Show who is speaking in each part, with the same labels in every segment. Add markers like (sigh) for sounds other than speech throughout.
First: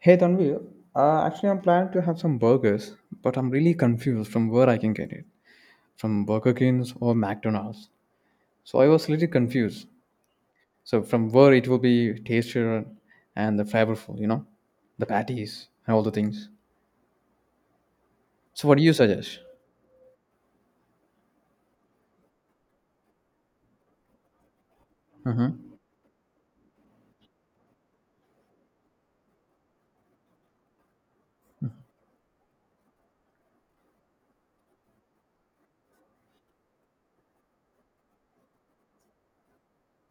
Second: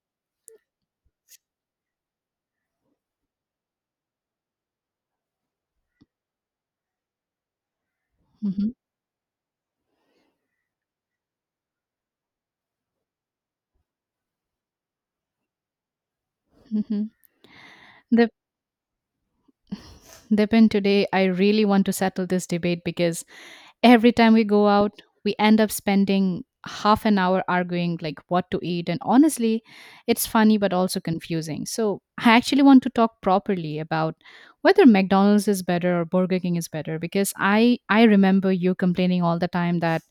Speaker 1: Hey Tanvi, actually I'm planning to have some burgers, but I'm really confused from where I can get it, from Burger King's or McDonald's.
Speaker 2: Mhm,
Speaker 1: So I was little confused. So from where it will be tastier and the flavorful, the patties and all the things.
Speaker 2: mhm. The
Speaker 1: So what do you suggest?
Speaker 2: the pen (laughs) Today, I really want to settle this debate because every time we go out we
Speaker 1: Mm-hmm.
Speaker 2: end up spending half an hour arguing like what to eat, and honestly it's funny but also confusing. So I actually want to talk properly about whether McDonald's is better or Burger King is better, because I remember you complaining all the time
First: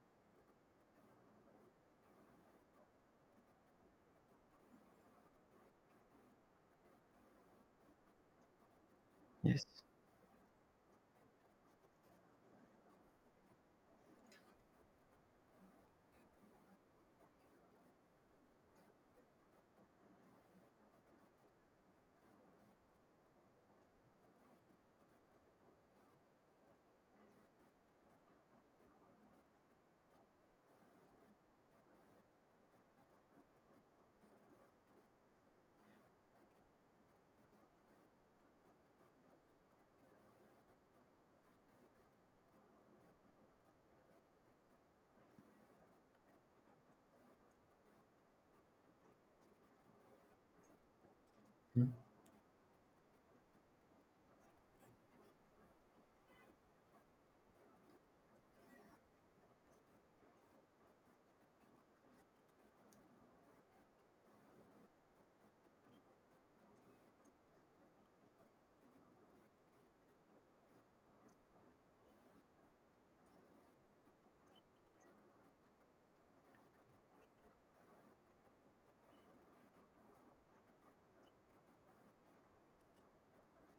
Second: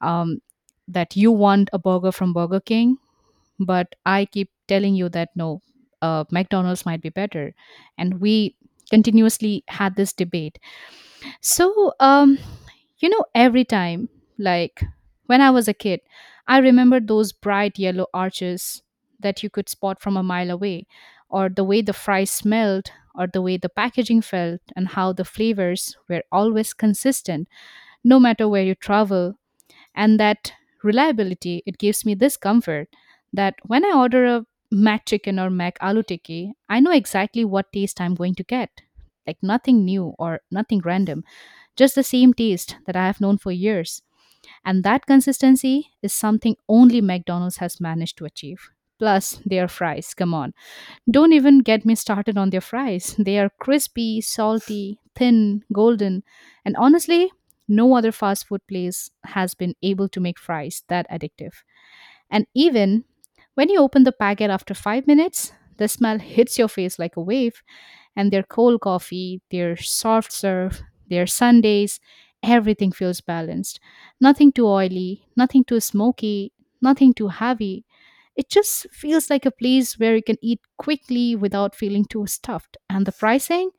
Speaker 2: um that you want a burger from Burger King, but I keep telling you that no, McDonald's might be better, and we continuously
Speaker 1: Yes.
Speaker 2: had this debate. So, every time, like when I was a kid, I remember those bright yellow arches that you could spot from a mile away, or the way the fries smelled, or the way the packaging felt, and how the flavors were always consistent, no matter where you travel. And that reliability, it gives me this comfort that when I order a Mac Chicken or Mac Aloo Tikki, I know exactly what taste I'm going to get. Like nothing new or nothing random, just the same taste that I have known for years. And that consistency is something only McDonald's has managed to achieve. Plus, their fries, come on. Don't even get me started on their fries. They are crispy, salty, thin, golden, and honestly, no other fast food place has been able to make fries that addictive. And even when you open the packet after 5 minutes, the smell hits your face like a wave. And their cold coffee, their soft serve, their sundaes, everything feels balanced. Nothing too oily, nothing too smoky, nothing too heavy. It just feels like a place where you can eat quickly without feeling too stuffed. And the pricing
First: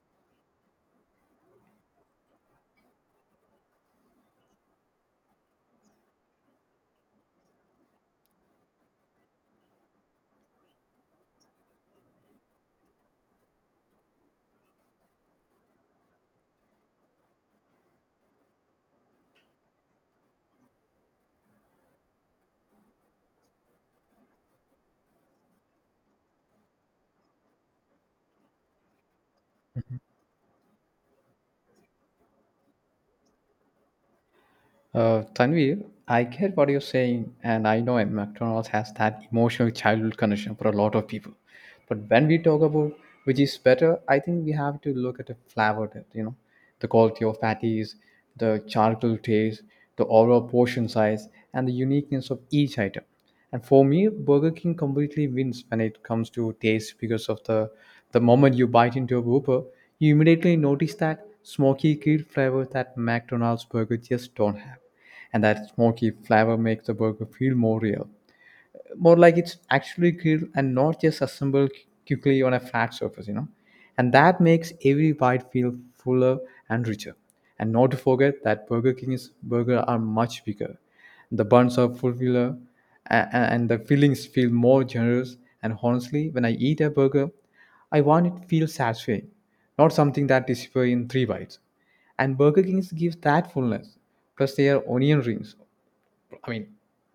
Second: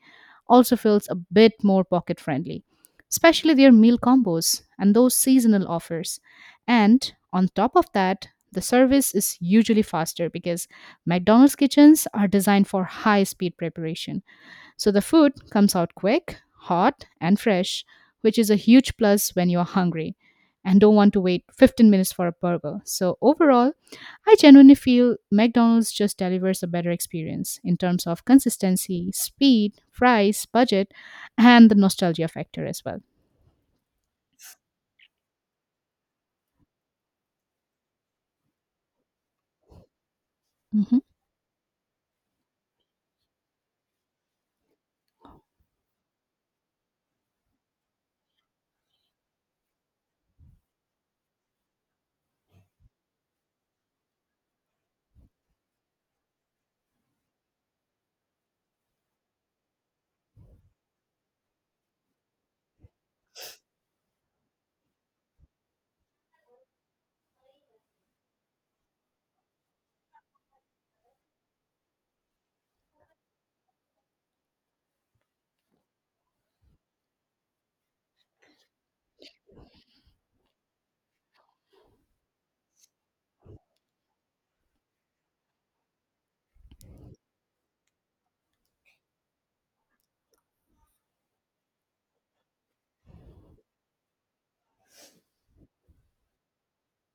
Speaker 2: also feels a bit more pocket friendly, especially their meal combos and those seasonal offers. And on top of that, the service is usually faster because McDonald's kitchens are designed for high speed preparation. So the food comes out quick, hot, and fresh, which is a huge plus when you're hungry and don't want to wait 15 minutes for a burger. So overall, I genuinely feel McDonald's just delivers a better experience in terms of consistency, speed, price, budget, and the nostalgia factor as well.
Speaker 1: Tanvir, I get what you're saying, and I know McDonald's has that emotional childhood connection for a lot
Speaker 2: Mhm.
Speaker 1: of people. But when we talk about which is better, I think we have to look at the flavor, that, the quality of patties, the charcoal taste, the overall portion size, and the uniqueness of each item. And for me, Burger King completely wins when it comes to taste because of the moment you bite into a Whopper, you immediately notice that smoky grill flavor that McDonald's burger just don't have, and that smoky flavor makes the burger feel more real, more like it's actually grilled and not just assembled quickly on a flat surface, you know. And that makes every bite feel fuller and richer. And not to forget that Burger King's burger are much bigger, the buns are fuller, and the fillings feel more generous. And honestly, when I eat a burger, I want it to feel satisfying, not something that disappears in three bites. And Burger Kings gives that fullness. Plus their onion rings, I mean,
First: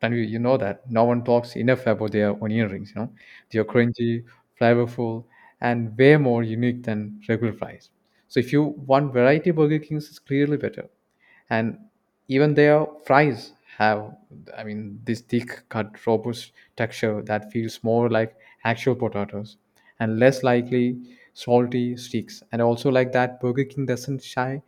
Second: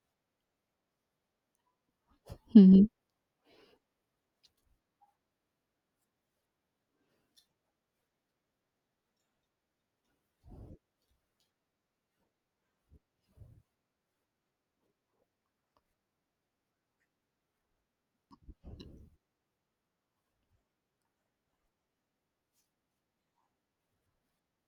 Speaker 1: Tanvi, you know that no one talks enough about their onion
Speaker 2: Mhm.
Speaker 1: rings. They are crunchy, flavorful, and way more unique than regular fries. So if you want variety, Burger King's is clearly better. And even their fries have, I mean, this thick cut, robust texture that feels more like actual potatoes and less likely salty sticks. And also like that, Burger King doesn't shy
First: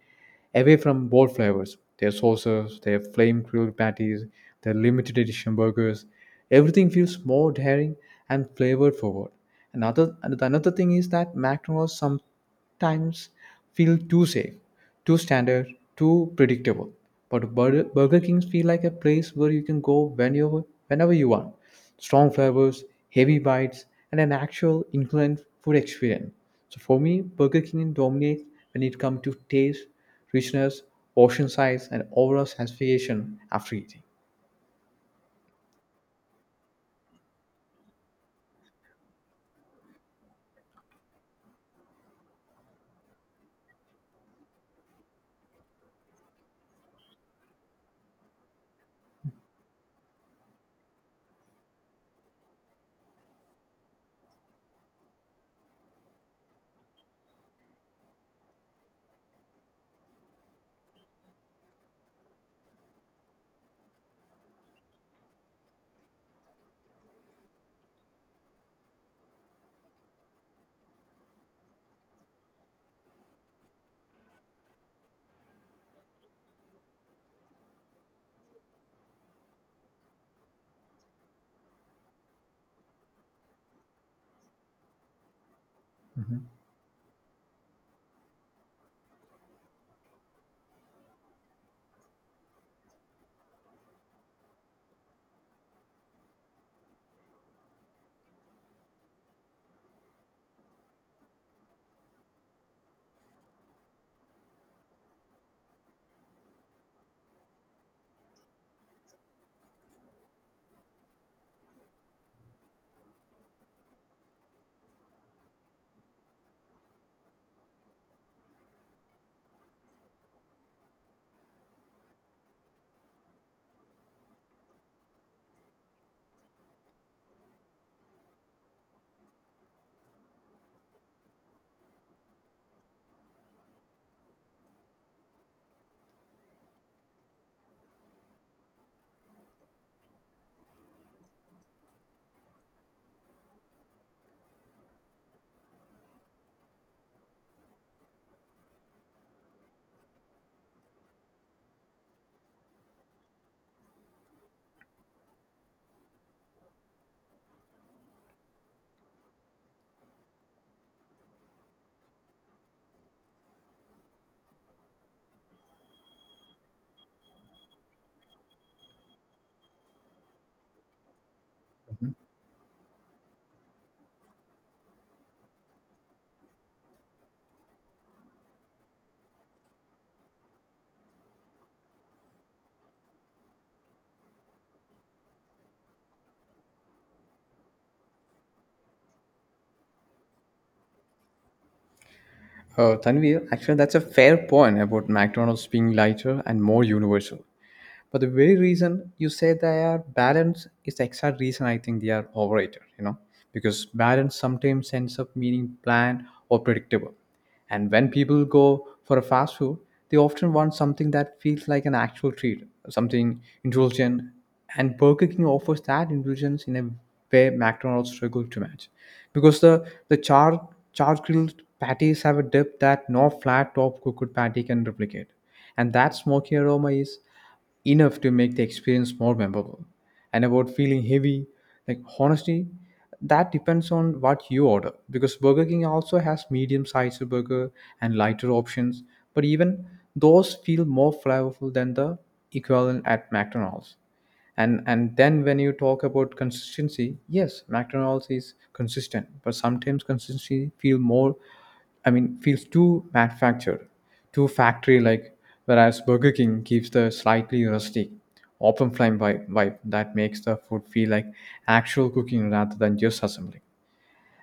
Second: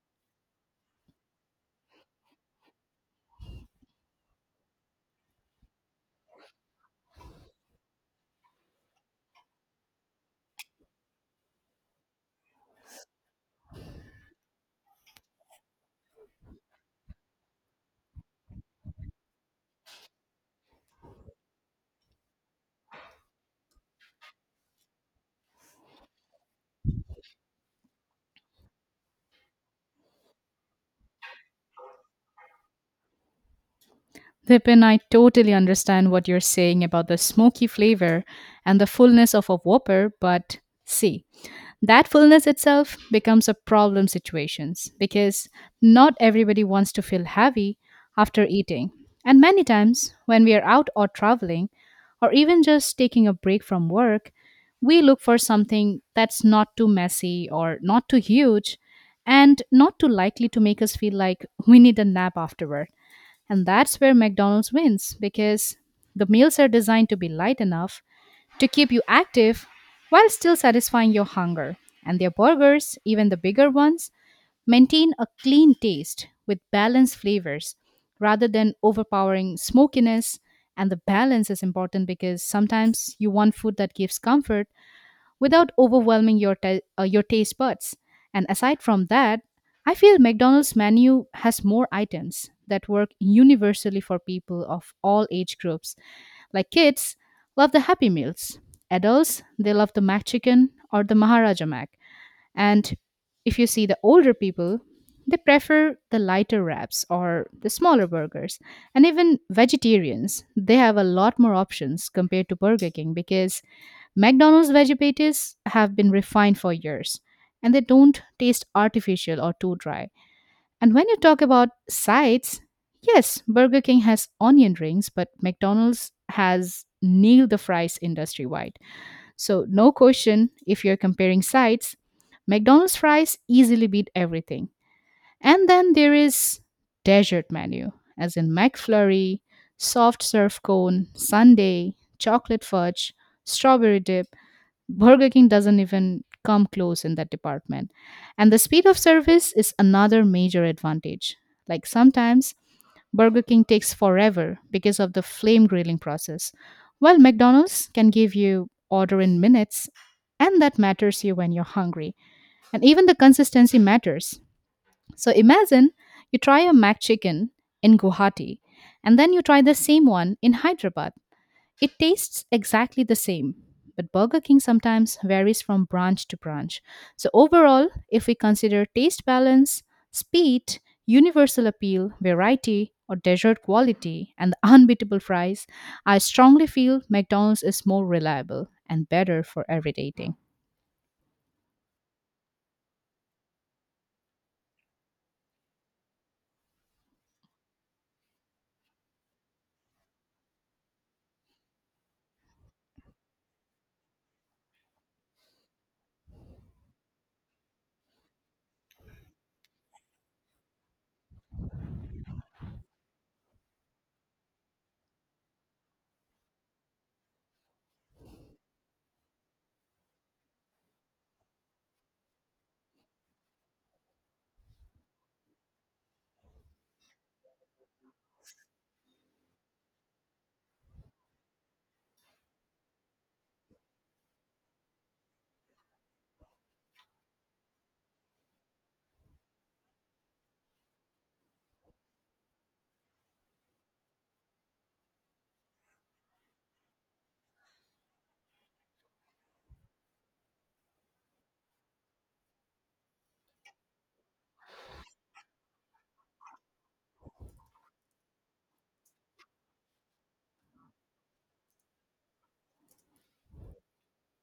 Speaker 1: away from bold flavors, their sauces, their flame grilled patties, their limited edition burgers. Everything feels more daring and flavored forward. Another thing is that McDonald's sometimes feel too safe, too standard, too predictable. But Burger Kings feel like a place where you can go whenever you want strong flavors, heavy bites, and an actual inclined food experience. So for me, Burger King dominates when it comes to taste, richness, portion size, and overall satisfaction after eating.
Speaker 2: Vipin, I totally understand what you're saying about the smoky flavor and the fullness of a Whopper, but see, that fullness itself becomes a problem situations because not everybody wants to feel heavy after eating, and many times when we are out or traveling or even just taking a break from work we look for something that's not too messy or not too huge and not too likely to make us feel like we need a nap afterward. And that's where McDonald's wins, because the meals are designed to be light enough to keep you active while still satisfying your hunger. And their burgers, even the bigger ones, maintain a clean taste with balanced flavors rather than overpowering smokiness. And the balance is important because sometimes you want food that gives comfort, without overwhelming
Speaker 1: Mhm.
Speaker 2: your taste buds. And aside from that, I feel McDonald's menu has more items that work universally for people of all age groups. Like kids love the Happy Meals. Adults, they love the McChicken or the Maharaja Mac. And if you see the older people, they prefer the lighter wraps or the smaller burgers. And even vegetarians, they have a lot more options compared to Burger King, because McDonald's veggies have been refined for years and they don't taste artificial or too dry. And when you talk about sides, yes, Burger King has onion rings, but McDonald's has nailed the fries industry wide. So, no question, if you're comparing sides, McDonald's fries easily beat everything. And then there is dessert menu, as in McFlurry, soft serve cone, sundae, chocolate fudge, strawberry dip, Burger King doesn't even come close in that department. And the speed of service is another major advantage. Like sometimes, Burger King takes forever because of the flame grilling process, while McDonald's can give you order in minutes, and that matters you when you're hungry. And even the consistency matters. So imagine you try a McChicken in Guwahati, and then you try the same one in Hyderabad, it tastes exactly the same, but Burger King sometimes varies from branch to branch. So, overall, if we consider taste balance, speed, universal appeal, variety, or dessert quality, and the (laughs) unbeatable fries, I strongly feel McDonald's is more reliable and better for every dating.
Speaker 1: Tanvir, actually, that's a fair point about McDonald's being lighter and more universal. But the very reason you say they are balanced is the exact reason I think they are overrated, you know, because balance sometimes ends up meaning bland or predictable. And when people go for a fast food, they often want something that feels like an actual treat, something indulgent. And Burger King offers that indulgence in a way McDonald's struggle to match, because the charred grilled patties have a depth that no flat top cooked patty can replicate, and that smoky aroma is enough to make the experience more memorable. And about feeling heavy, like honestly, that depends on what you order, because Burger King also has medium sized burger and lighter options, but even those feel more flavorful than the equivalent at McDonald's. And then when you talk about consistency, yes, McDonald's is consistent, but sometimes consistency feel more I mean feels too manufactured, too factory like, whereas Burger King gives the slightly rustic open flame vibe that makes the food feel like actual cooking rather than just assembling.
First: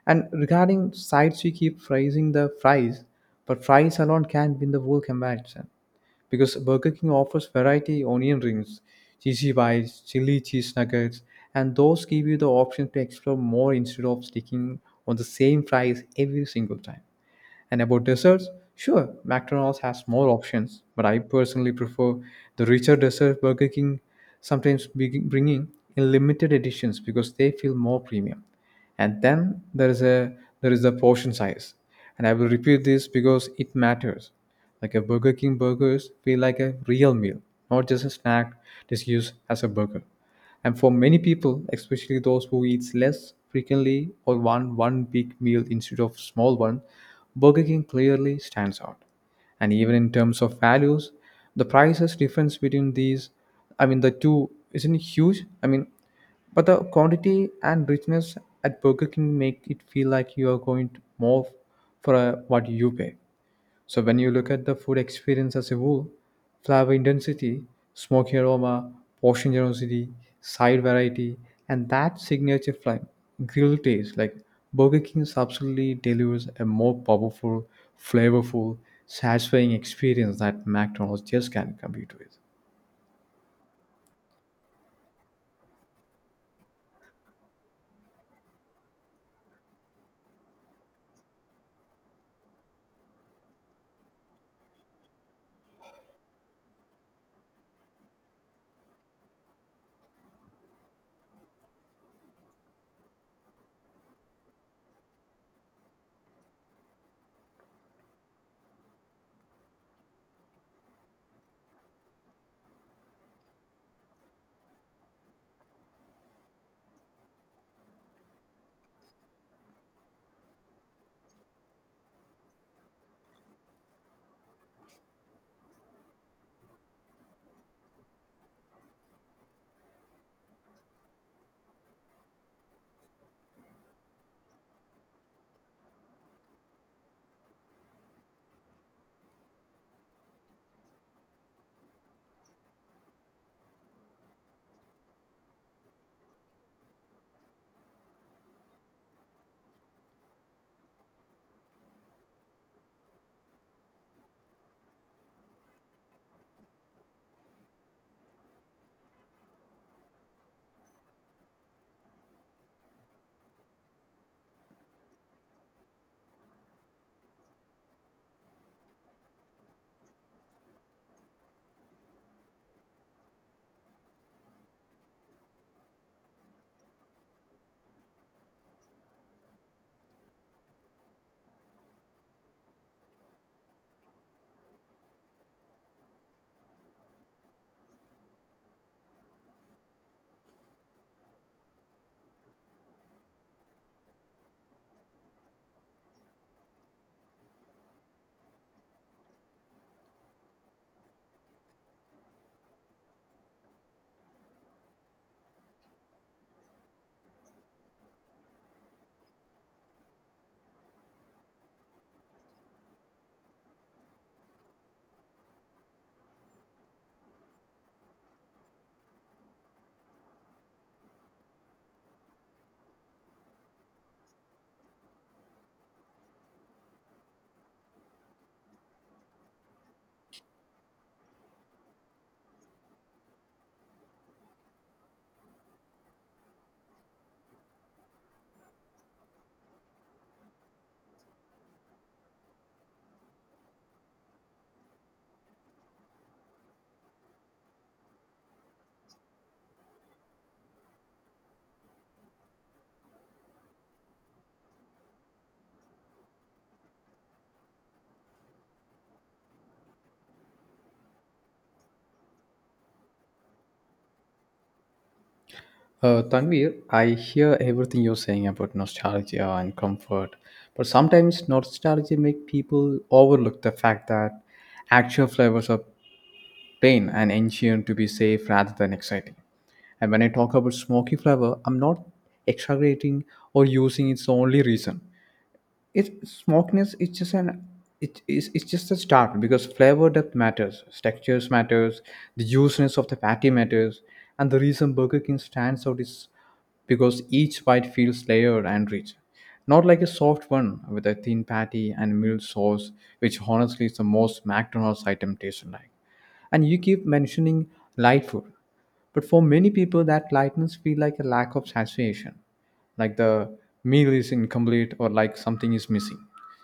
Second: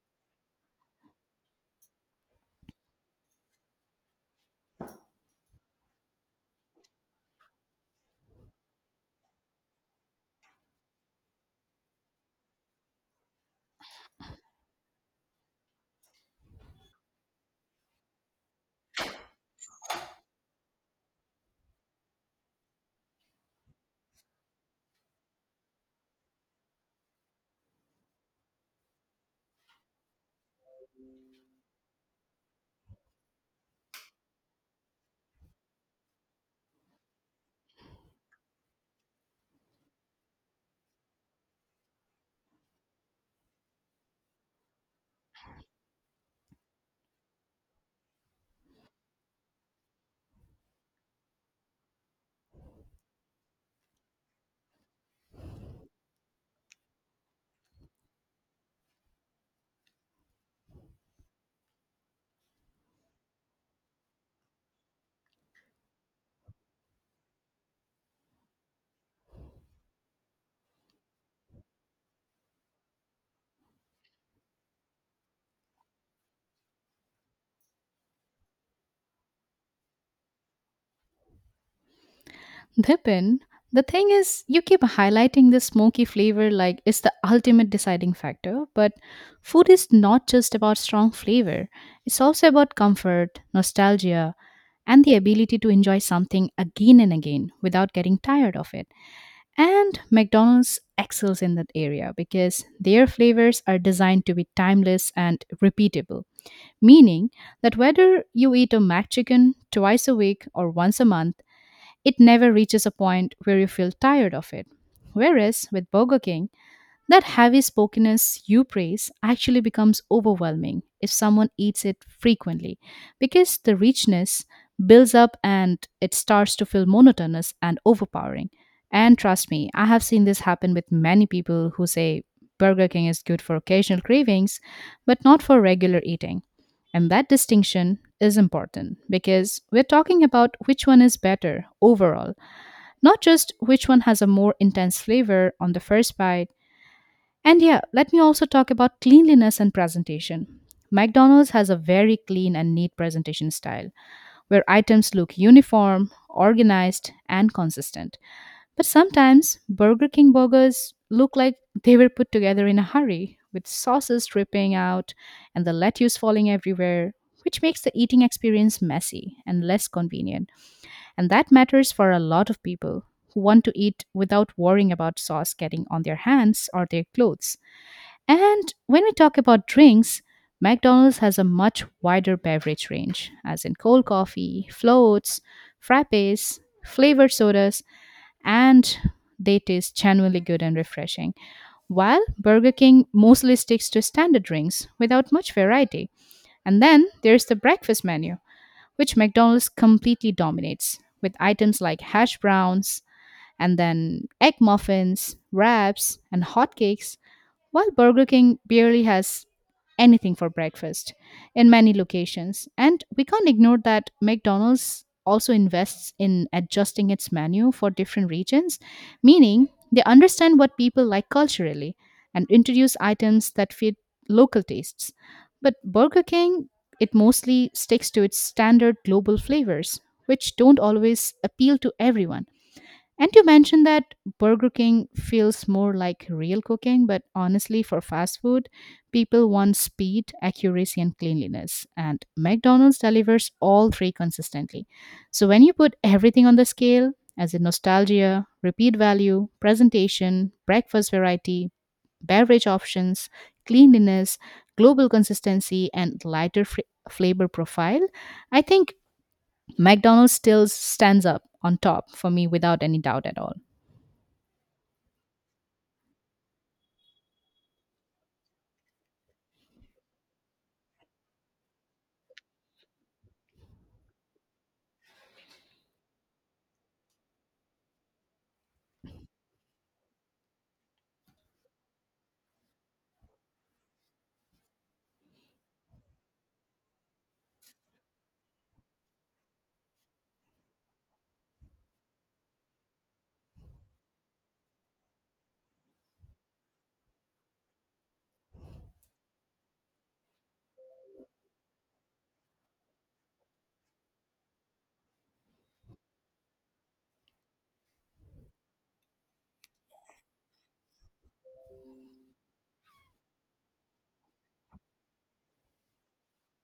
Speaker 1: And regarding sides, we keep phrasing the fries, but fries alone can't win the whole comparison because Burger King offers variety: onion rings, cheesy bites, chili cheese nuggets, and those give you the option to explore more instead of sticking on the same fries every single time. And about desserts, sure, McDonald's has more options, but I personally prefer the richer dessert Burger King sometimes bringing in limited editions because they feel more premium. And then there is the portion size, and I will repeat this because it matters. Like a Burger King burgers feel like a real meal, not just a snack just used as a burger. And for many people, especially those who eat less frequently or want one big meal instead of small one, Burger King clearly stands out. And even in terms of values, the prices difference between these, I mean, the two isn't huge. I mean, but the quantity and richness at Burger King make it feel like you are going to more for what you pay. So when you look at the food experience as a whole, flavor intensity, smoky aroma, portion generosity, side variety, and that signature flame, grill taste, like Burger King absolutely delivers a more powerful, flavorful, satisfying experience that McDonald's just can't compete with.
Speaker 2: Dipin, the thing is, you keep highlighting the smoky flavor like it's the ultimate deciding factor, but food is not just about strong flavor. It's also about comfort, nostalgia, and the ability to enjoy something again and again without getting tired of it. And McDonald's excels in that area because their flavors are designed to be timeless and repeatable, meaning that whether you eat a McChicken twice a week or once a month, it never reaches a point where you feel tired of it. Whereas with Burger King, that heavy spokenness you praise actually becomes overwhelming if someone eats it frequently, because the richness builds up and it starts to feel monotonous and overpowering. And trust me, I have seen this happen with many people who say Burger King is good for occasional cravings, but not for regular eating. And that distinction is important because we're talking about which one is better overall, not just which one has a more intense flavor on the first bite. And yeah, let me also talk about cleanliness and presentation. McDonald's has a very clean and neat presentation style where items look uniform, organized, and consistent. But sometimes Burger King burgers look like they were put together in a hurry with sauces dripping out and the lettuce falling everywhere, which makes the eating experience messy and less convenient. And that matters for a lot of people who want to eat without worrying about sauce getting on their hands or their clothes. And when we talk about drinks, McDonald's has a much wider beverage range, as in cold coffee, floats, frappes, flavored sodas, and they taste genuinely good and refreshing. While Burger King mostly sticks to standard drinks without much variety. And then there's the breakfast menu, which McDonald's completely dominates, with items like hash browns, and then egg muffins, wraps, and hotcakes, while Burger King barely has anything for breakfast in many locations. And we can't ignore that McDonald's also invests in adjusting its menu for different regions, meaning they understand what people like culturally and introduce items that fit local tastes. But Burger King, it mostly sticks to its standard global flavors, which don't always appeal to everyone. And you mentioned that Burger King feels more like real cooking, but honestly, for fast food, people want speed, accuracy, and cleanliness. And McDonald's delivers all three consistently. So when you put everything on the scale, as in nostalgia, repeat value, presentation, breakfast variety, beverage options, cleanliness, global consistency, and lighter flavor profile, I think McDonald's still stands up on top for me without any doubt at all.
Speaker 1: Tanvir, I hear everything you're saying about nostalgia and comfort, but sometimes nostalgia make people overlook the fact that actual flavors are plain and ancient to be safe rather than exciting. And when I talk about smoky flavor, I'm not exaggerating or using its only reason. It's smokiness is just an it is it's just a start because flavor depth matters, textures matters, the juiciness of the patty matters, and the reason Burger King stands out is because each bite feels layered and rich. Not like a soft one with a thin patty and mild sauce, which honestly is the most McDonald's item tasted like. And you keep mentioning light food, but for many people, that lightness feel like a lack of satiation, like the meal is incomplete or like something is missing.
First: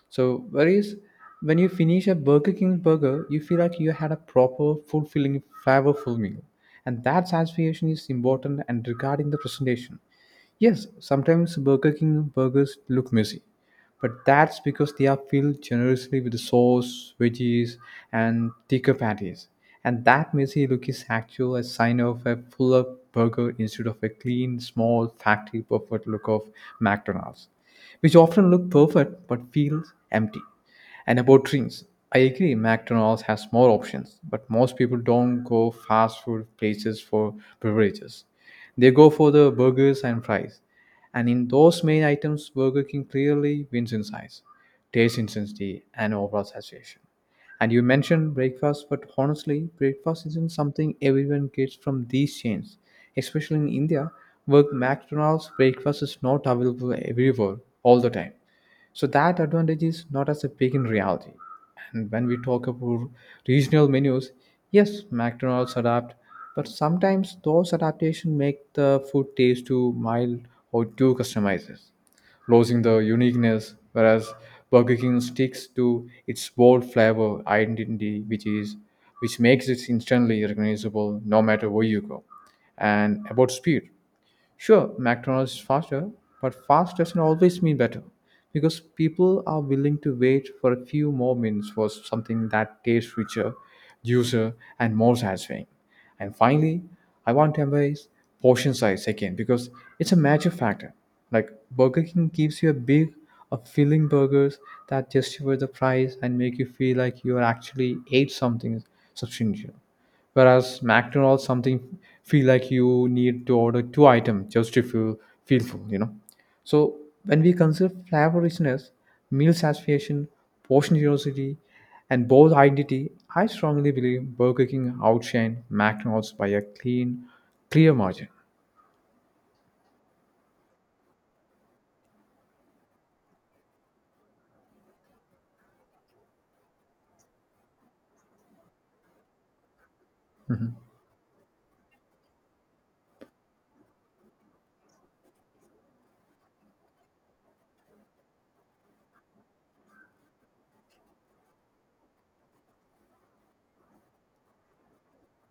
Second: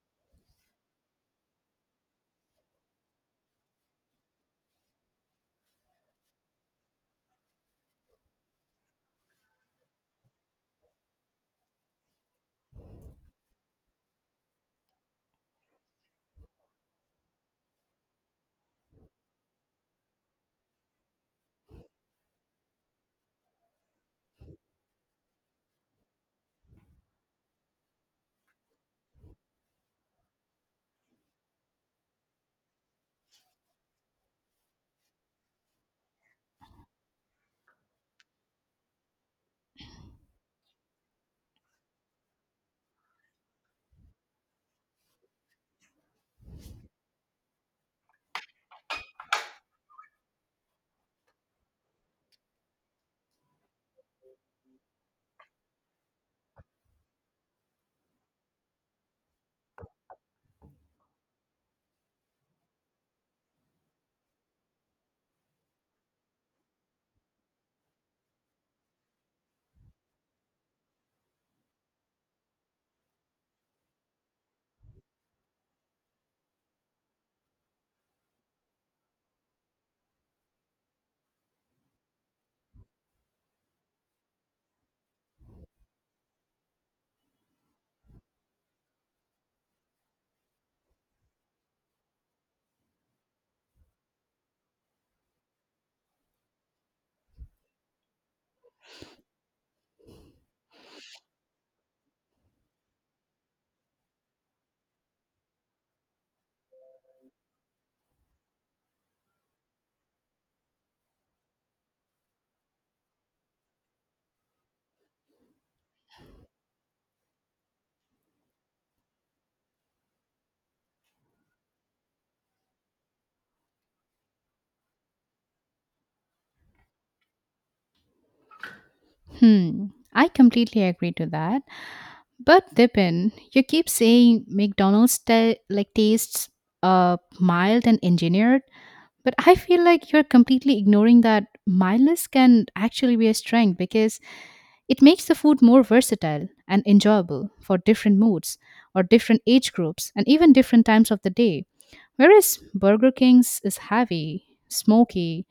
Speaker 1: So, whereas when you finish a Burger King burger, you feel like you had a proper, fulfilling, flavorful meal, and that satisfaction is important. And regarding the presentation, yes, sometimes Burger King burgers look messy, but that's because they are filled generously with sauce, veggies, and thicker patties. And that messy look is actually a sign of a fuller burger instead of a clean, small, factory perfect look of McDonald's, which often look perfect but feels empty. And about drinks, I agree McDonald's has more options, but most people don't go fast food places for beverages. They go for the burgers and fries. And in those main items, Burger King clearly wins in size, taste intensity, and overall saturation. And you mentioned breakfast, but honestly, breakfast isn't something everyone gets from these chains. Especially in India, where McDonald's breakfast is not available everywhere all the time. So that advantage is not as a big in reality. And when we talk about regional menus, yes, McDonald's adapt, but sometimes those adaptations make the food taste too mild or too customized, losing the uniqueness. Whereas Burger King sticks to its bold flavor identity, which makes it instantly recognizable no matter where you go. And about speed, sure, McDonald's is faster, but fast doesn't always mean better because people are willing to wait for a few more minutes for something that tastes richer, juicier, and more satisfying. And finally, I want to embrace portion size again because it's a major factor. Like Burger King gives you a big, filling burgers that justify the price and make you feel like you actually ate something substantial. Whereas McDonald's something feel like you need to order two items just to feel full, you know. So when we consider flavor richness, meal satisfaction, portion generosity, and bold identity, I strongly believe Burger King outshine McDonald's by a clean, clear margin.
Speaker 2: Hmm, I completely agree to that. But Dipin, you keep saying McDonald's like tastes mild and engineered, but I feel like you're completely ignoring that mildness can actually be a strength because it makes the food more versatile and enjoyable for different moods or different age groups and even different times of the day. Whereas Burger King's is heavy, smoky,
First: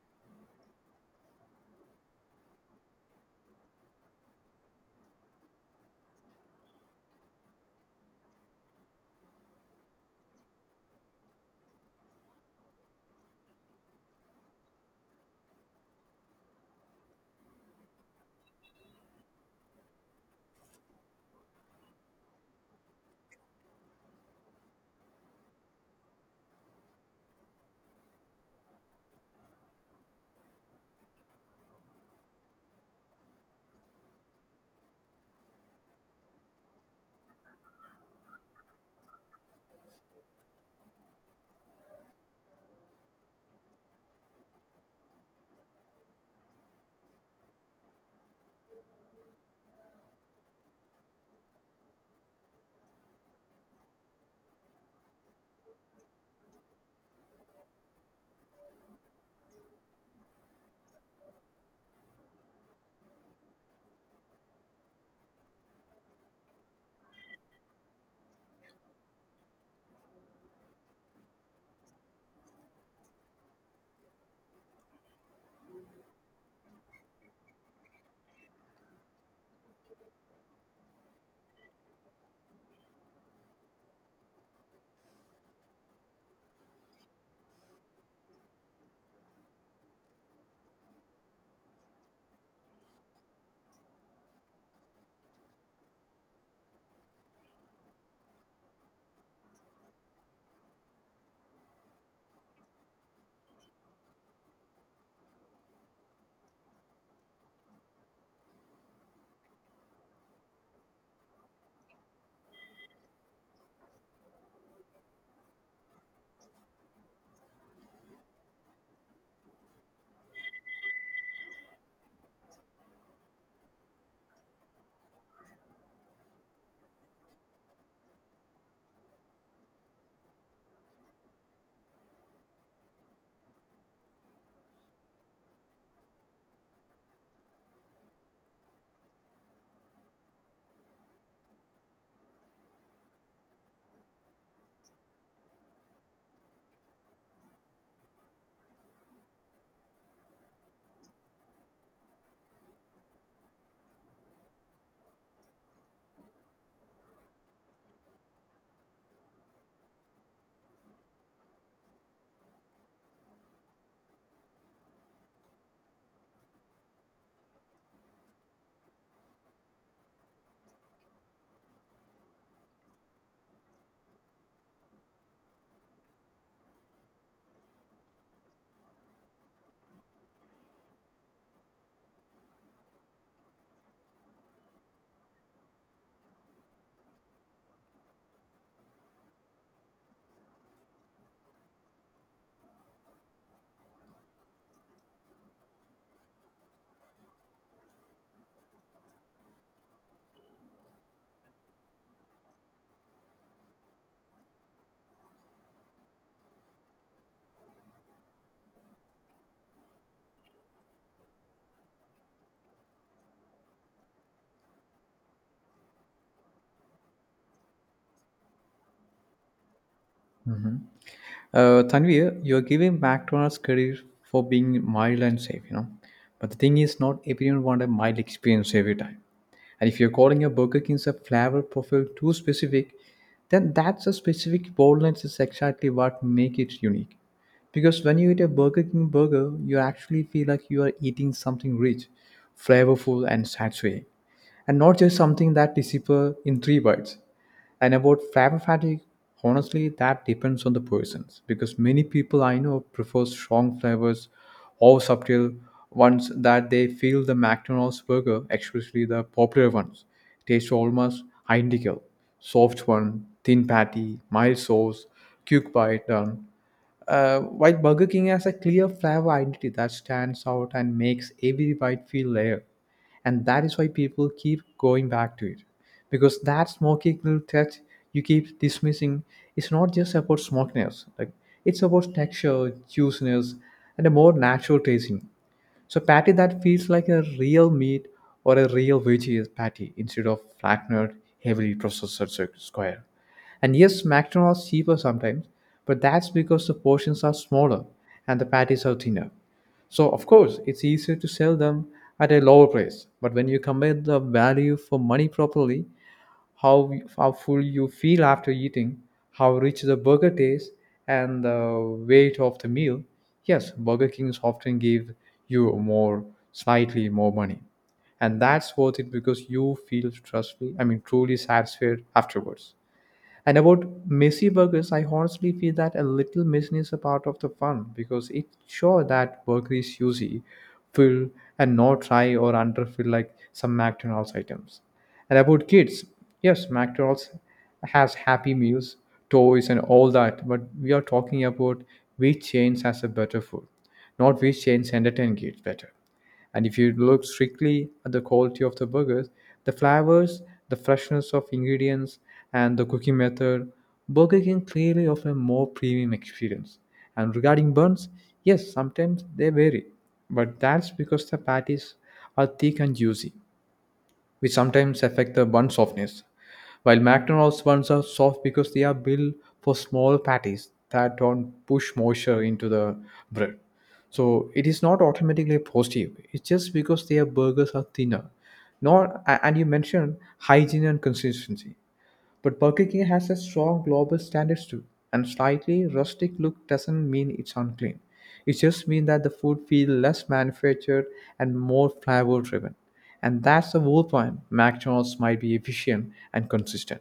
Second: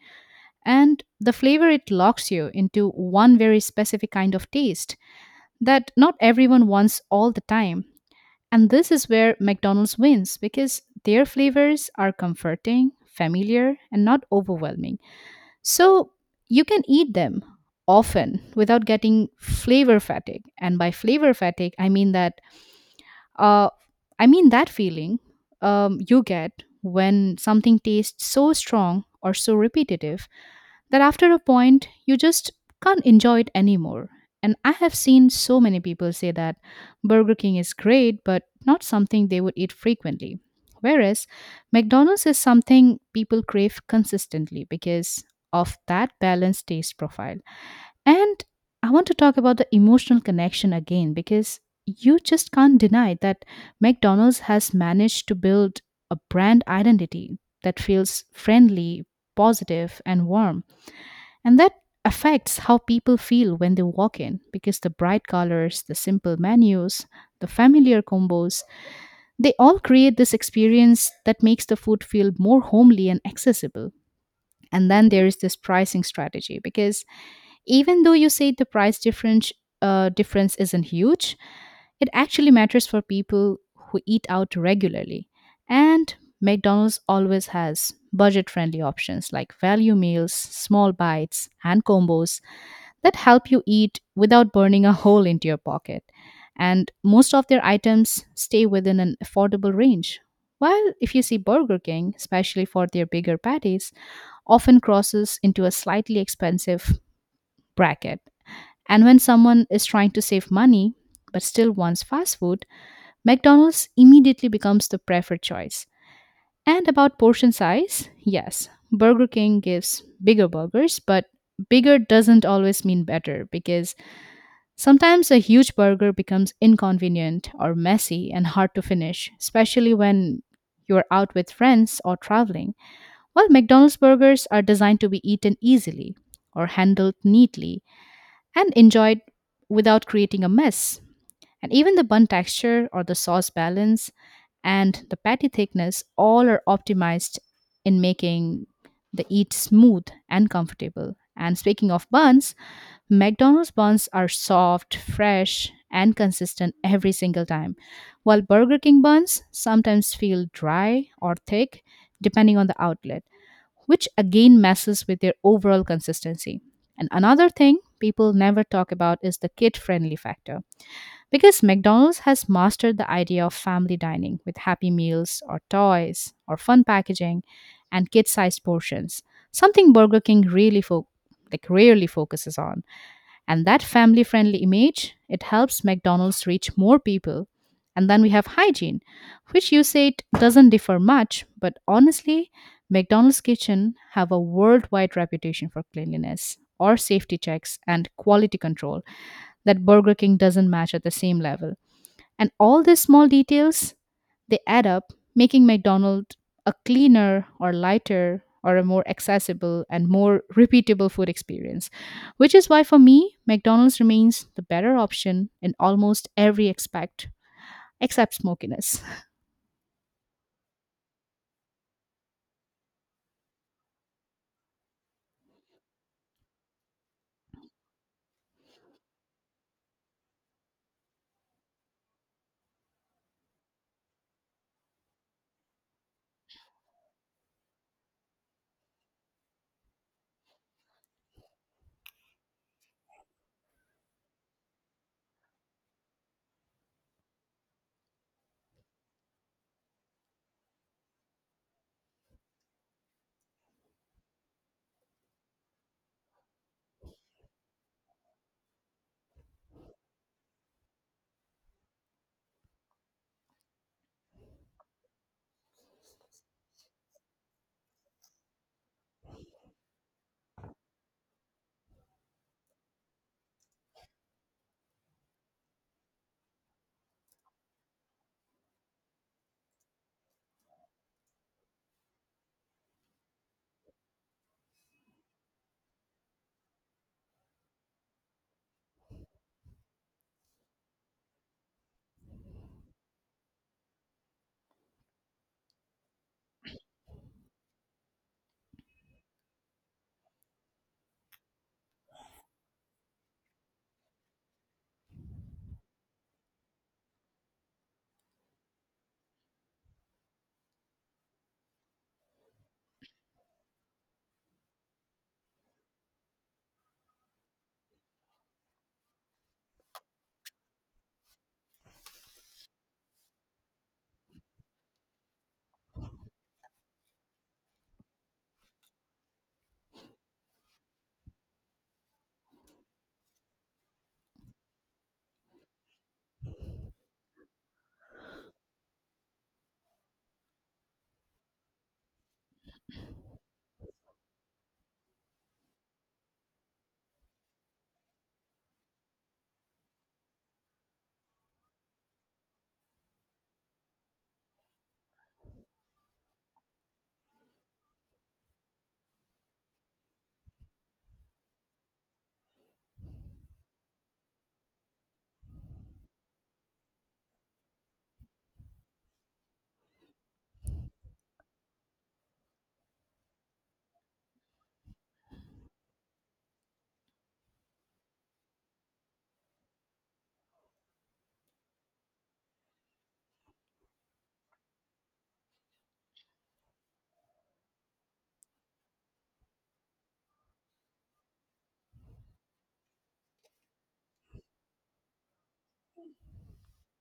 Speaker 2: and the flavor, it locks you into one very specific kind of taste that not everyone wants all the time. And this is where McDonald's wins because their flavors are comforting, familiar, and not overwhelming. So you can eat them often without getting flavor fatigue. And by flavor fatigue, uh, I mean that feeling you get when something tastes so strong or so repetitive that after a point you just can't enjoy it anymore. And I have seen so many people say that Burger King is great, but not something they would eat frequently. Whereas McDonald's is something people crave consistently because of that balanced taste profile. And I want to talk about the emotional connection again because you just can't deny that McDonald's has managed to build a brand identity that feels friendly, positive, and warm, and that affects how people feel when they walk in, because the bright colors, the simple menus, the familiar combos, they all create this experience that makes the food feel more homely and accessible. And then there is this pricing strategy because even though you say the price difference isn't huge, it actually matters for people who eat out regularly. And McDonald's always has budget friendly options like value meals, small bites, and combos that help you eat without burning a hole into your pocket. And most of their items stay within an affordable range. While if you see Burger King, especially for their bigger patties, often crosses into a slightly expensive bracket. And when someone is trying to save money but still wants fast food, McDonald's immediately becomes the preferred choice. And about portion size, yes, Burger King gives bigger burgers, but bigger doesn't always mean better because sometimes a huge burger becomes inconvenient or messy and hard to finish, especially when you're out with friends or traveling. While McDonald's burgers are designed to be eaten easily or handled neatly and enjoyed without creating a mess. And even the bun texture or the sauce balance and the patty thickness all are optimized in making the eat smooth and comfortable. And speaking of buns, McDonald's buns are soft, fresh, and consistent every single time, while Burger King buns sometimes feel dry or thick depending on the outlet which again messes with their overall consistency. And another thing people never talk about is the kid friendly factor. Because McDonald's has mastered the idea of family dining with happy meals or toys or fun packaging and kid sized portions, something Burger King really like rarely focuses on, and that family friendly image it helps McDonald's reach more people. And then we have hygiene, which you said doesn't differ much, but honestly McDonald's kitchen have a worldwide reputation for cleanliness or safety checks and quality control that Burger King doesn't match at the same level. And all these small details, they add up, making McDonald's a cleaner or lighter or a more accessible and more repeatable food experience, which is why for me, McDonald's remains the better option in almost every aspect except smokiness. (laughs)
Speaker 1: Tanvir, you're giving back to McDonald's credit for being mild and safe, you know. But the thing is, not everyone wants a mild experience every time. And if you're calling your Burger King's a flavor profile too specific, then that's a specific boldness is exactly what make it unique. Because when you eat a Burger King burger, you actually feel like you are eating something rich, flavorful, and saturating, and not just something that disappears in three bites. And about fiber fatigue, honestly, that depends on the persons because many people I know prefer strong flavors or subtle ones that they feel the McDonald's burger, especially the popular ones, taste almost identical. Soft one, thin patty, mild sauce, quick bite done. While Burger King has a clear flavor identity that stands out and makes every bite feel layered, and that is why people keep going back to it. Because that smoky little touch you keep dismissing is not just about smokiness; like it's about texture, juiciness, and a more natural tasting. So patty that feels like a real meat or a real veggie patty instead of flattened, heavily processed cir- square. And yes, McDonald's cheaper sometimes, but that's because the portions are smaller and the patties are thinner. So of course, it's easier to sell them at a lower price. But when you combine the value for money properly, how full you feel after eating, how rich the burger tastes, and the weight of the meal. Yes, Burger Kings often give you more, slightly more money, and that's worth it because you feel truly satisfied afterwards. And about messy burgers, I honestly feel that a little messiness is a part of the fun because it sure that burger is juicy, full, and not dry or underfilled like some McDonald's items. And about kids, yes, McDonald's has happy meals, toys, and all that, but we are talking about which chains has a better food, not which chains entertain kids better. And if you look strictly at the quality of the burgers, the flavors, the freshness of ingredients, and the cooking method, Burger King clearly offer a more premium experience. And regarding buns, yes, sometimes they vary, but that's because the patties are thick and juicy, which sometimes affect the bun softness. While McDonald's ones are soft because they are built for small patties that don't push moisture into the bread. So it is not automatically positive. It's just because their burgers are thinner. Not a- And you mentioned hygiene and consistency. But Burger King has a strong global standards too. And slightly rustic look doesn't mean it's unclean. It just means that the food feels less manufactured and more flavor driven. And that's the whole point. McDonald's might be efficient and consistent,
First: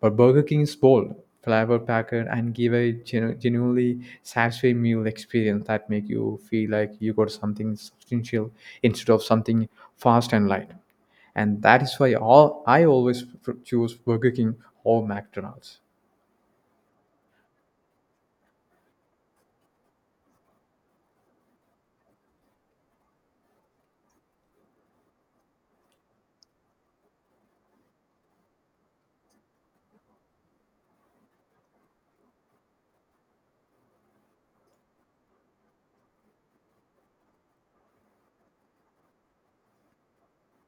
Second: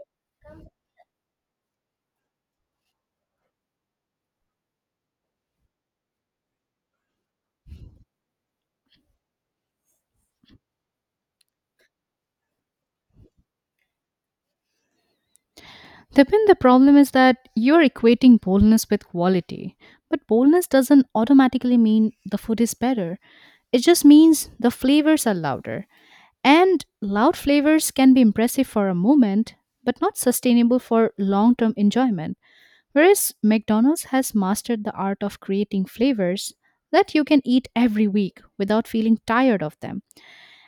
Speaker 1: but Burger King is bold, flavor-packed, and give a genuinely satisfying meal experience that make you feel like you got something substantial instead of something fast and light. And that is why all I always pr- choose Burger King or McDonald's.
Speaker 2: Dipin, the problem is that you're equating boldness with quality. But boldness doesn't automatically mean the food is better. It just means the flavors are louder. And loud flavors can be impressive for a moment, but not sustainable for long term enjoyment. Whereas McDonald's has mastered the art of creating flavors that you can eat every week without feeling tired of them.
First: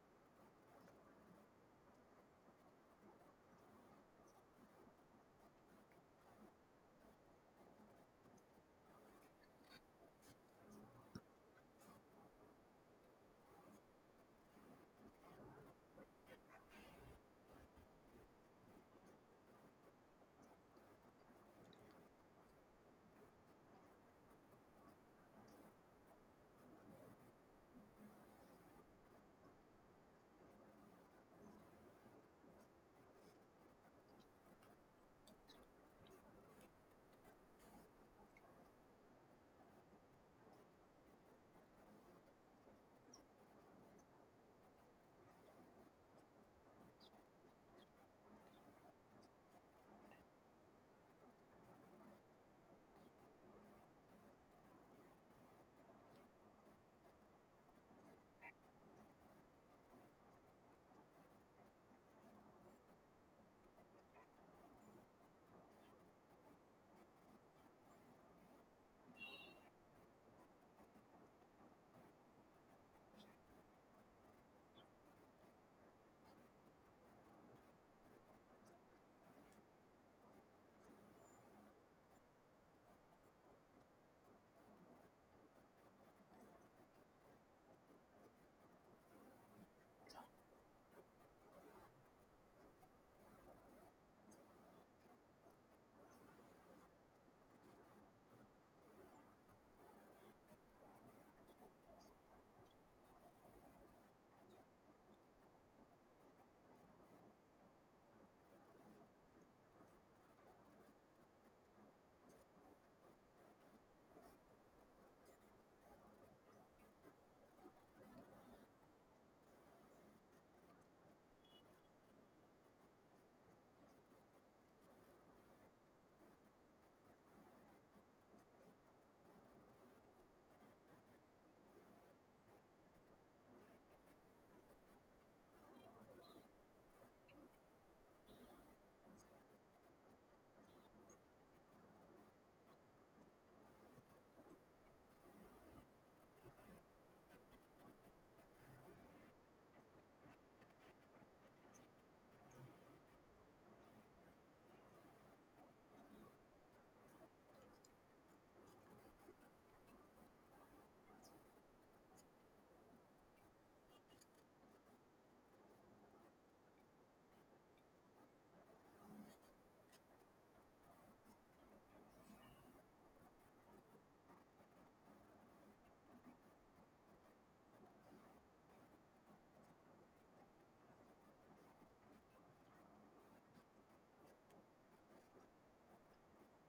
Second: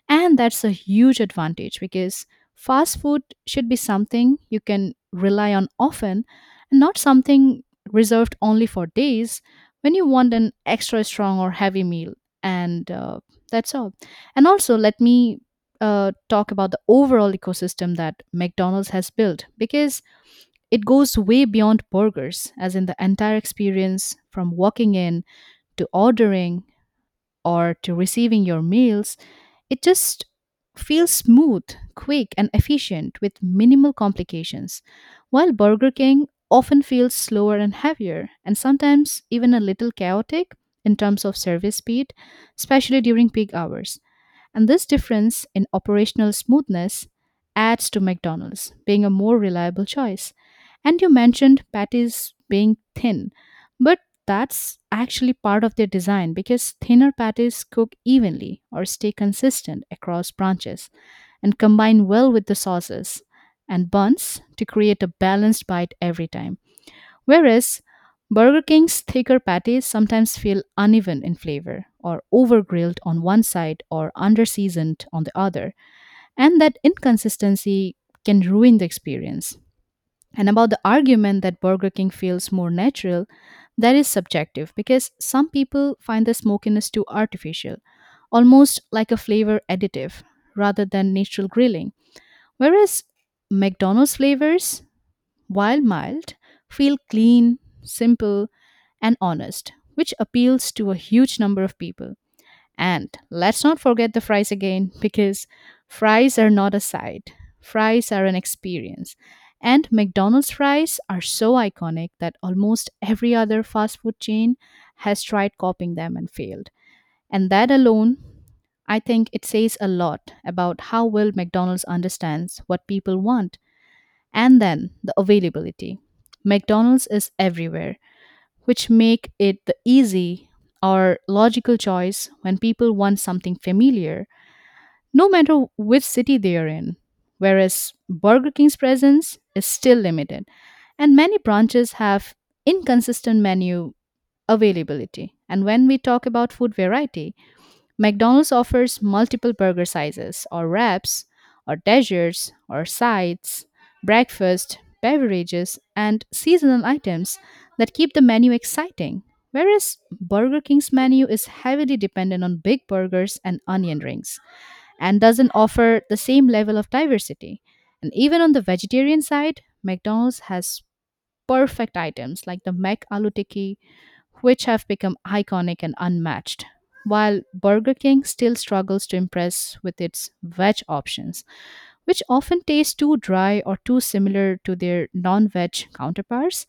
Speaker 2: And that's a huge advantage because fast food should be something you can rely on often and not something reserved only for days when you want an extra strong or heavy meal. And that's all. And also, let me talk about the overall ecosystem that McDonald's has built because it goes way beyond burgers, as in the entire experience from walking in to ordering or to receiving your meals, it just feels smooth, quick, and efficient with minimal complications. While Burger King often feels slower and heavier, and sometimes even a little chaotic in terms of service speed, especially during peak hours. And this difference in operational smoothness adds to McDonald's being a more reliable choice. And you mentioned patties being thin. But that's actually part of their design because thinner patties cook evenly or stay consistent across branches and combine well with the sauces and buns to create a balanced bite every time. Whereas Burger King's thicker patties sometimes feel uneven in flavor or over grilled on one side or under seasoned on the other, and that inconsistency can ruin the experience. And about the argument that Burger King feels more natural, that is subjective because some people find the smokiness too artificial, almost like a flavor additive rather than natural grilling. Whereas McDonald's flavors, while mild, feel clean, simple, and honest, which appeals to a huge number of people. And let's not forget the fries again because fries are not a side, fries are an experience. And McDonald's fries are so iconic that almost every other fast food chain has tried copying them and failed. And that alone, I think it says a lot about how well McDonald's understands what people want. And then the availability. McDonald's is everywhere, which make it the easy or logical choice when people want something familiar, no matter which city they are in. Whereas Burger King's presence is still limited, and many branches have inconsistent menu availability. And when we talk about food variety, McDonald's offers multiple burger sizes, or wraps, or desserts, or sides, breakfast, beverages, and seasonal items that keep the menu exciting. Whereas Burger King's menu is heavily dependent on big burgers and onion rings and doesn't offer the same level of diversity. And even on the vegetarian side, McDonald's has perfect items like the Mac Aloo Tikki, which have become iconic and unmatched. While Burger King still struggles to impress with its veg options, which often taste too dry or too similar to their non veg counterparts.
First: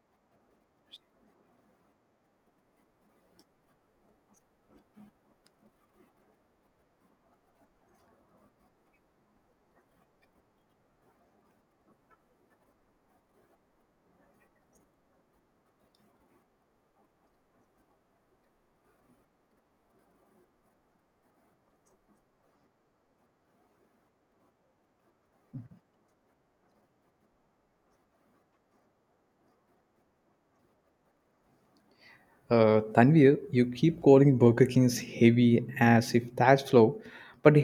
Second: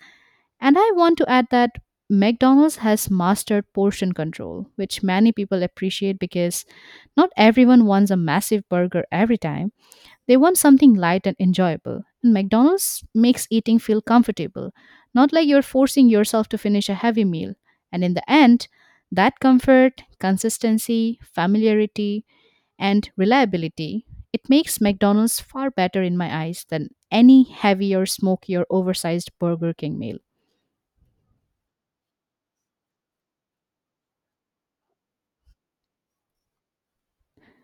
Speaker 2: And I want to add that McDonald's has mastered portion control, which many people appreciate because not everyone wants a massive burger every time. They want something light and enjoyable, and McDonald's makes eating feel comfortable, not like you're forcing yourself to finish a heavy meal. And in the end, that comfort, consistency, familiarity, and reliability, it makes McDonald's far better in my eyes than any heavy or smoky or oversized Burger King meal.
Speaker 1: Tanvir, you keep calling Burger King's heavy as if that's flow, but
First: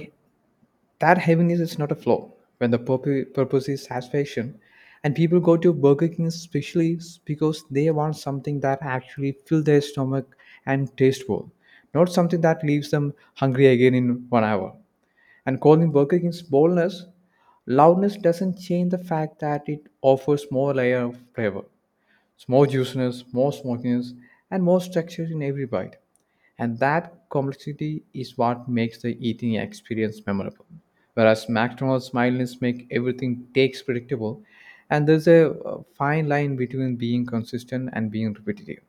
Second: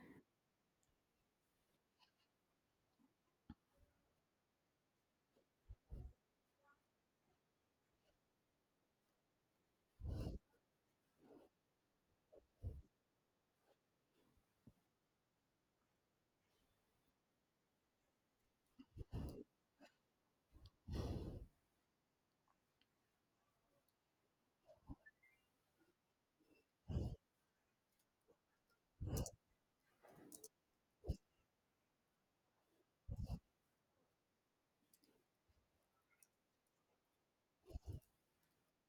Speaker 1: that heaviness is not a flaw when the purpose is satisfaction, and people go to Burger King especially because they want something that actually fills their stomach and tastes well, not something that leaves them hungry again in 1 hour. And calling Burger King's boldness, loudness doesn't change the fact that it offers more layer of flavor, it's more juiciness, more smokiness, and more structure in every bite. And that complexity is what makes the eating experience memorable. Whereas McDonald's smiles make everything takes predictable, and there's a fine line between being consistent and being repetitive.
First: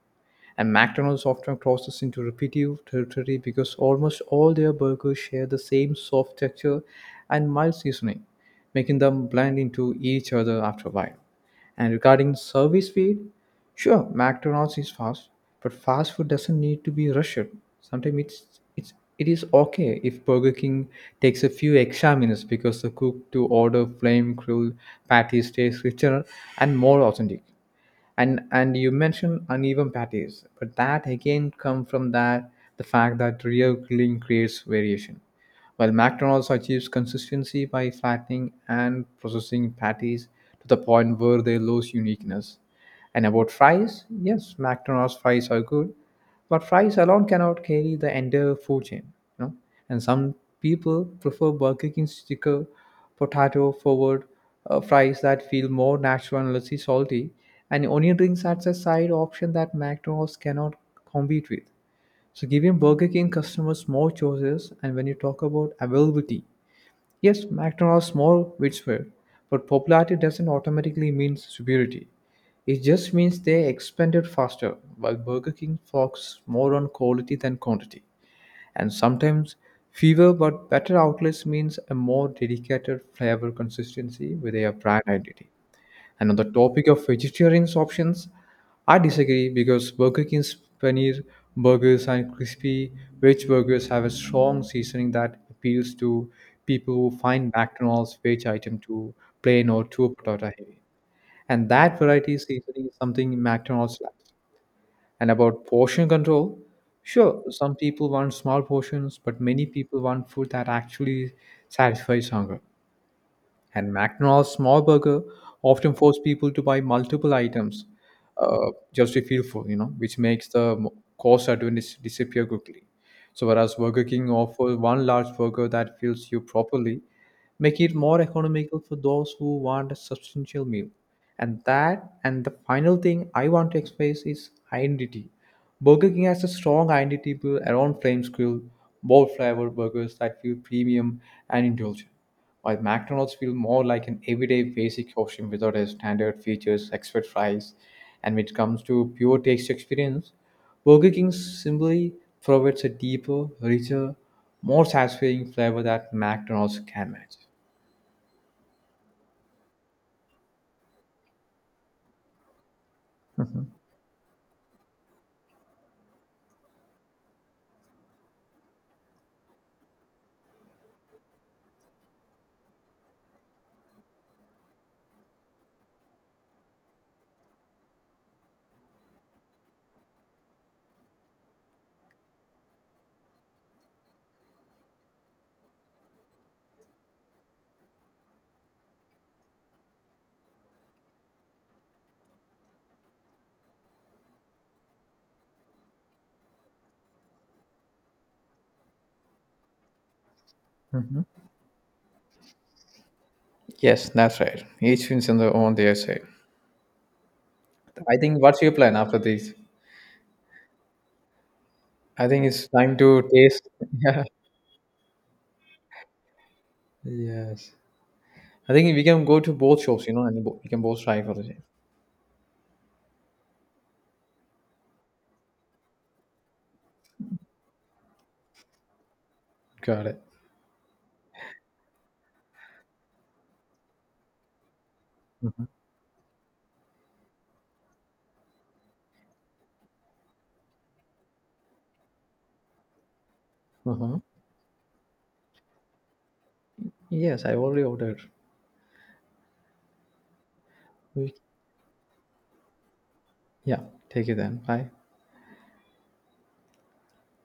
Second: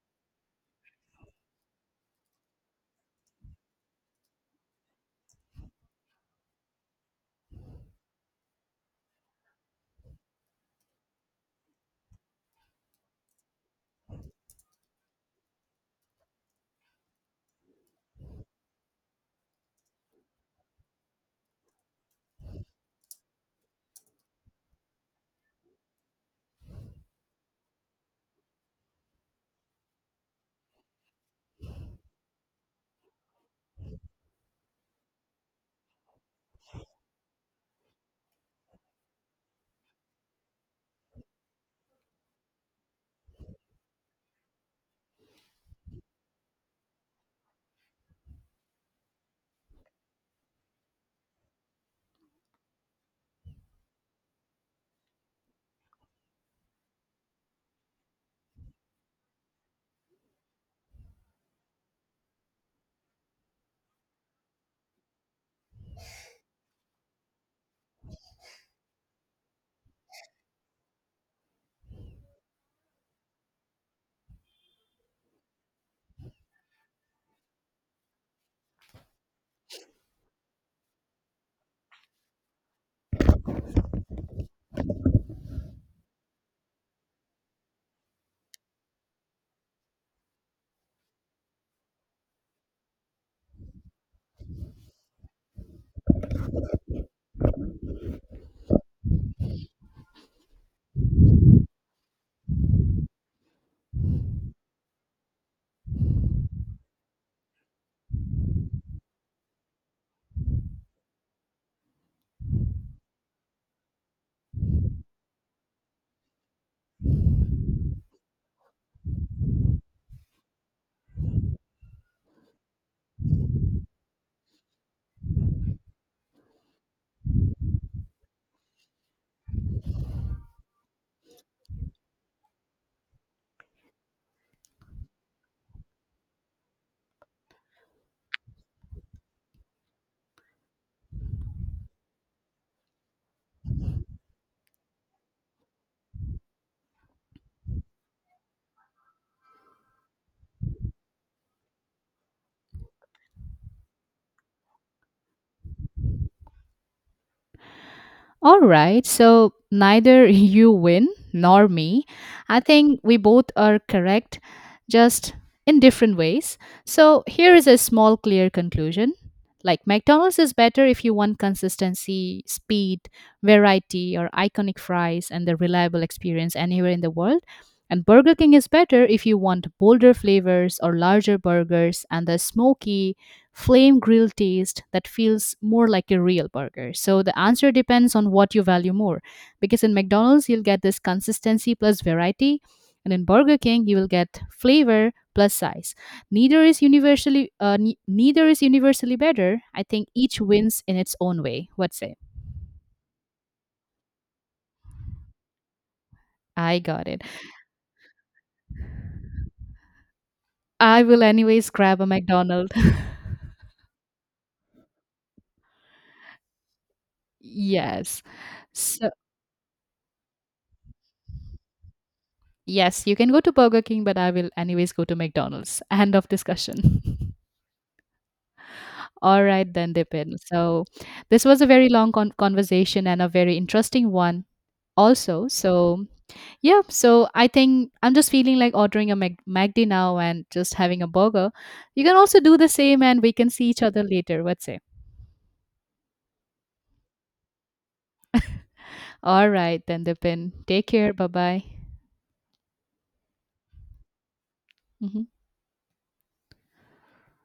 Speaker 1: And McDonald's often crosses into repetitive territory because almost all their burgers share the same soft texture and mild seasoning, making them blend into each other after a while. And regarding service speed, sure, McDonald's is fast, but fast food doesn't need to be rushed. Sometimes it's it is okay if Burger King takes a few extra minutes because the cook to order flame grilled patties tastes richer and more authentic. And you mentioned uneven patties, but that again come from that the fact that real grilling creates variation, while McDonald's achieves consistency by flattening and processing patties to the point where they lose uniqueness. And about fries, yes, McDonald's fries are good, but fries alone cannot carry the entire food chain, you know. And some people prefer Burger King's sticker potato forward fries that feel more natural and less salty, and onion rings as a side option that McDonald's cannot compete with, so giving Burger King customers more choices. And when you talk about availability, yes, McDonald's more widespread, but popularity doesn't automatically mean superiority. It just means they expanded faster, while Burger King focuses more on quality than quantity. And sometimes fewer but better outlets means a more dedicated flavor consistency with their brand identity. And on the topic of vegetarian options, I disagree because Burger King's paneer burgers and crispy veg burgers have a strong seasoning that appeals to people who find McDonald's veg item too plain or too potato heavy. And that variety seasoning is something McDonald's lacks. And about portion control, sure, some people want small portions, but many people want food that actually satisfies hunger. And McDonald's small burger often force people to buy multiple items just to feel full, you know, which makes the cost advantage disappear quickly. So whereas Burger King offers one large burger that fills you properly, making it more economical for those who want a substantial meal. And that and the final thing I want to express is identity. Burger King has a strong identity built around flame grill, bold flavor burgers that feel premium and indulgent, while McDonald's feel more like an everyday basic option without a standard features, expert fries, and when it comes to pure taste experience, Burger King simply provides a deeper, richer, more satisfying flavor that McDonald's can match.
Speaker 2: All right. So neither (laughs) you win nor me. I think we both
Speaker 1: Mhm.
Speaker 2: are correct, just in different ways. So here is a small, clear conclusion. Like McDonald's is better if you want consistency, speed, variety, or iconic fries and the reliable experience anywhere in the world. And Burger King is better if you want bolder flavors or larger burgers and the smoky, flame grilled taste that feels more like a real burger. So the answer depends on what you value more because in McDonald's you'll get this consistency plus variety and in Burger King you will get flavor plus size. Neither is universally neither is universally better. I think each wins in its own way. What say?
Speaker 1: Yes, that's right. Each wins on their own, they say.
Speaker 2: I got it.
Speaker 1: I think what's your plan after this?
Speaker 2: I will anyways grab a
Speaker 1: I think it's
Speaker 2: McDonald's. (laughs)
Speaker 1: time to taste. Yes.
Speaker 2: Yes.
Speaker 1: I think we
Speaker 2: So
Speaker 1: can go to both shops, you know, and we can both try for the same.
Speaker 2: yes, you can go to Burger King but I will anyways go to McDonald's. End of discussion. (laughs) All right then,
Speaker 1: Got it.
Speaker 2: Dipin. So this was a very long conversation and a very interesting one also. So yeah, so I think I'm just feeling like ordering a McD now and just having a burger. You can also do the same and we can see each other
Speaker 1: Uh-huh.
Speaker 2: later. What's it?
Speaker 1: Yes, I already ordered.
Speaker 2: All right then, Dipin. Take care.
Speaker 1: We-
Speaker 2: Bye-bye.
Speaker 1: Yeah, take it then. Bye.
Speaker 2: Mhm.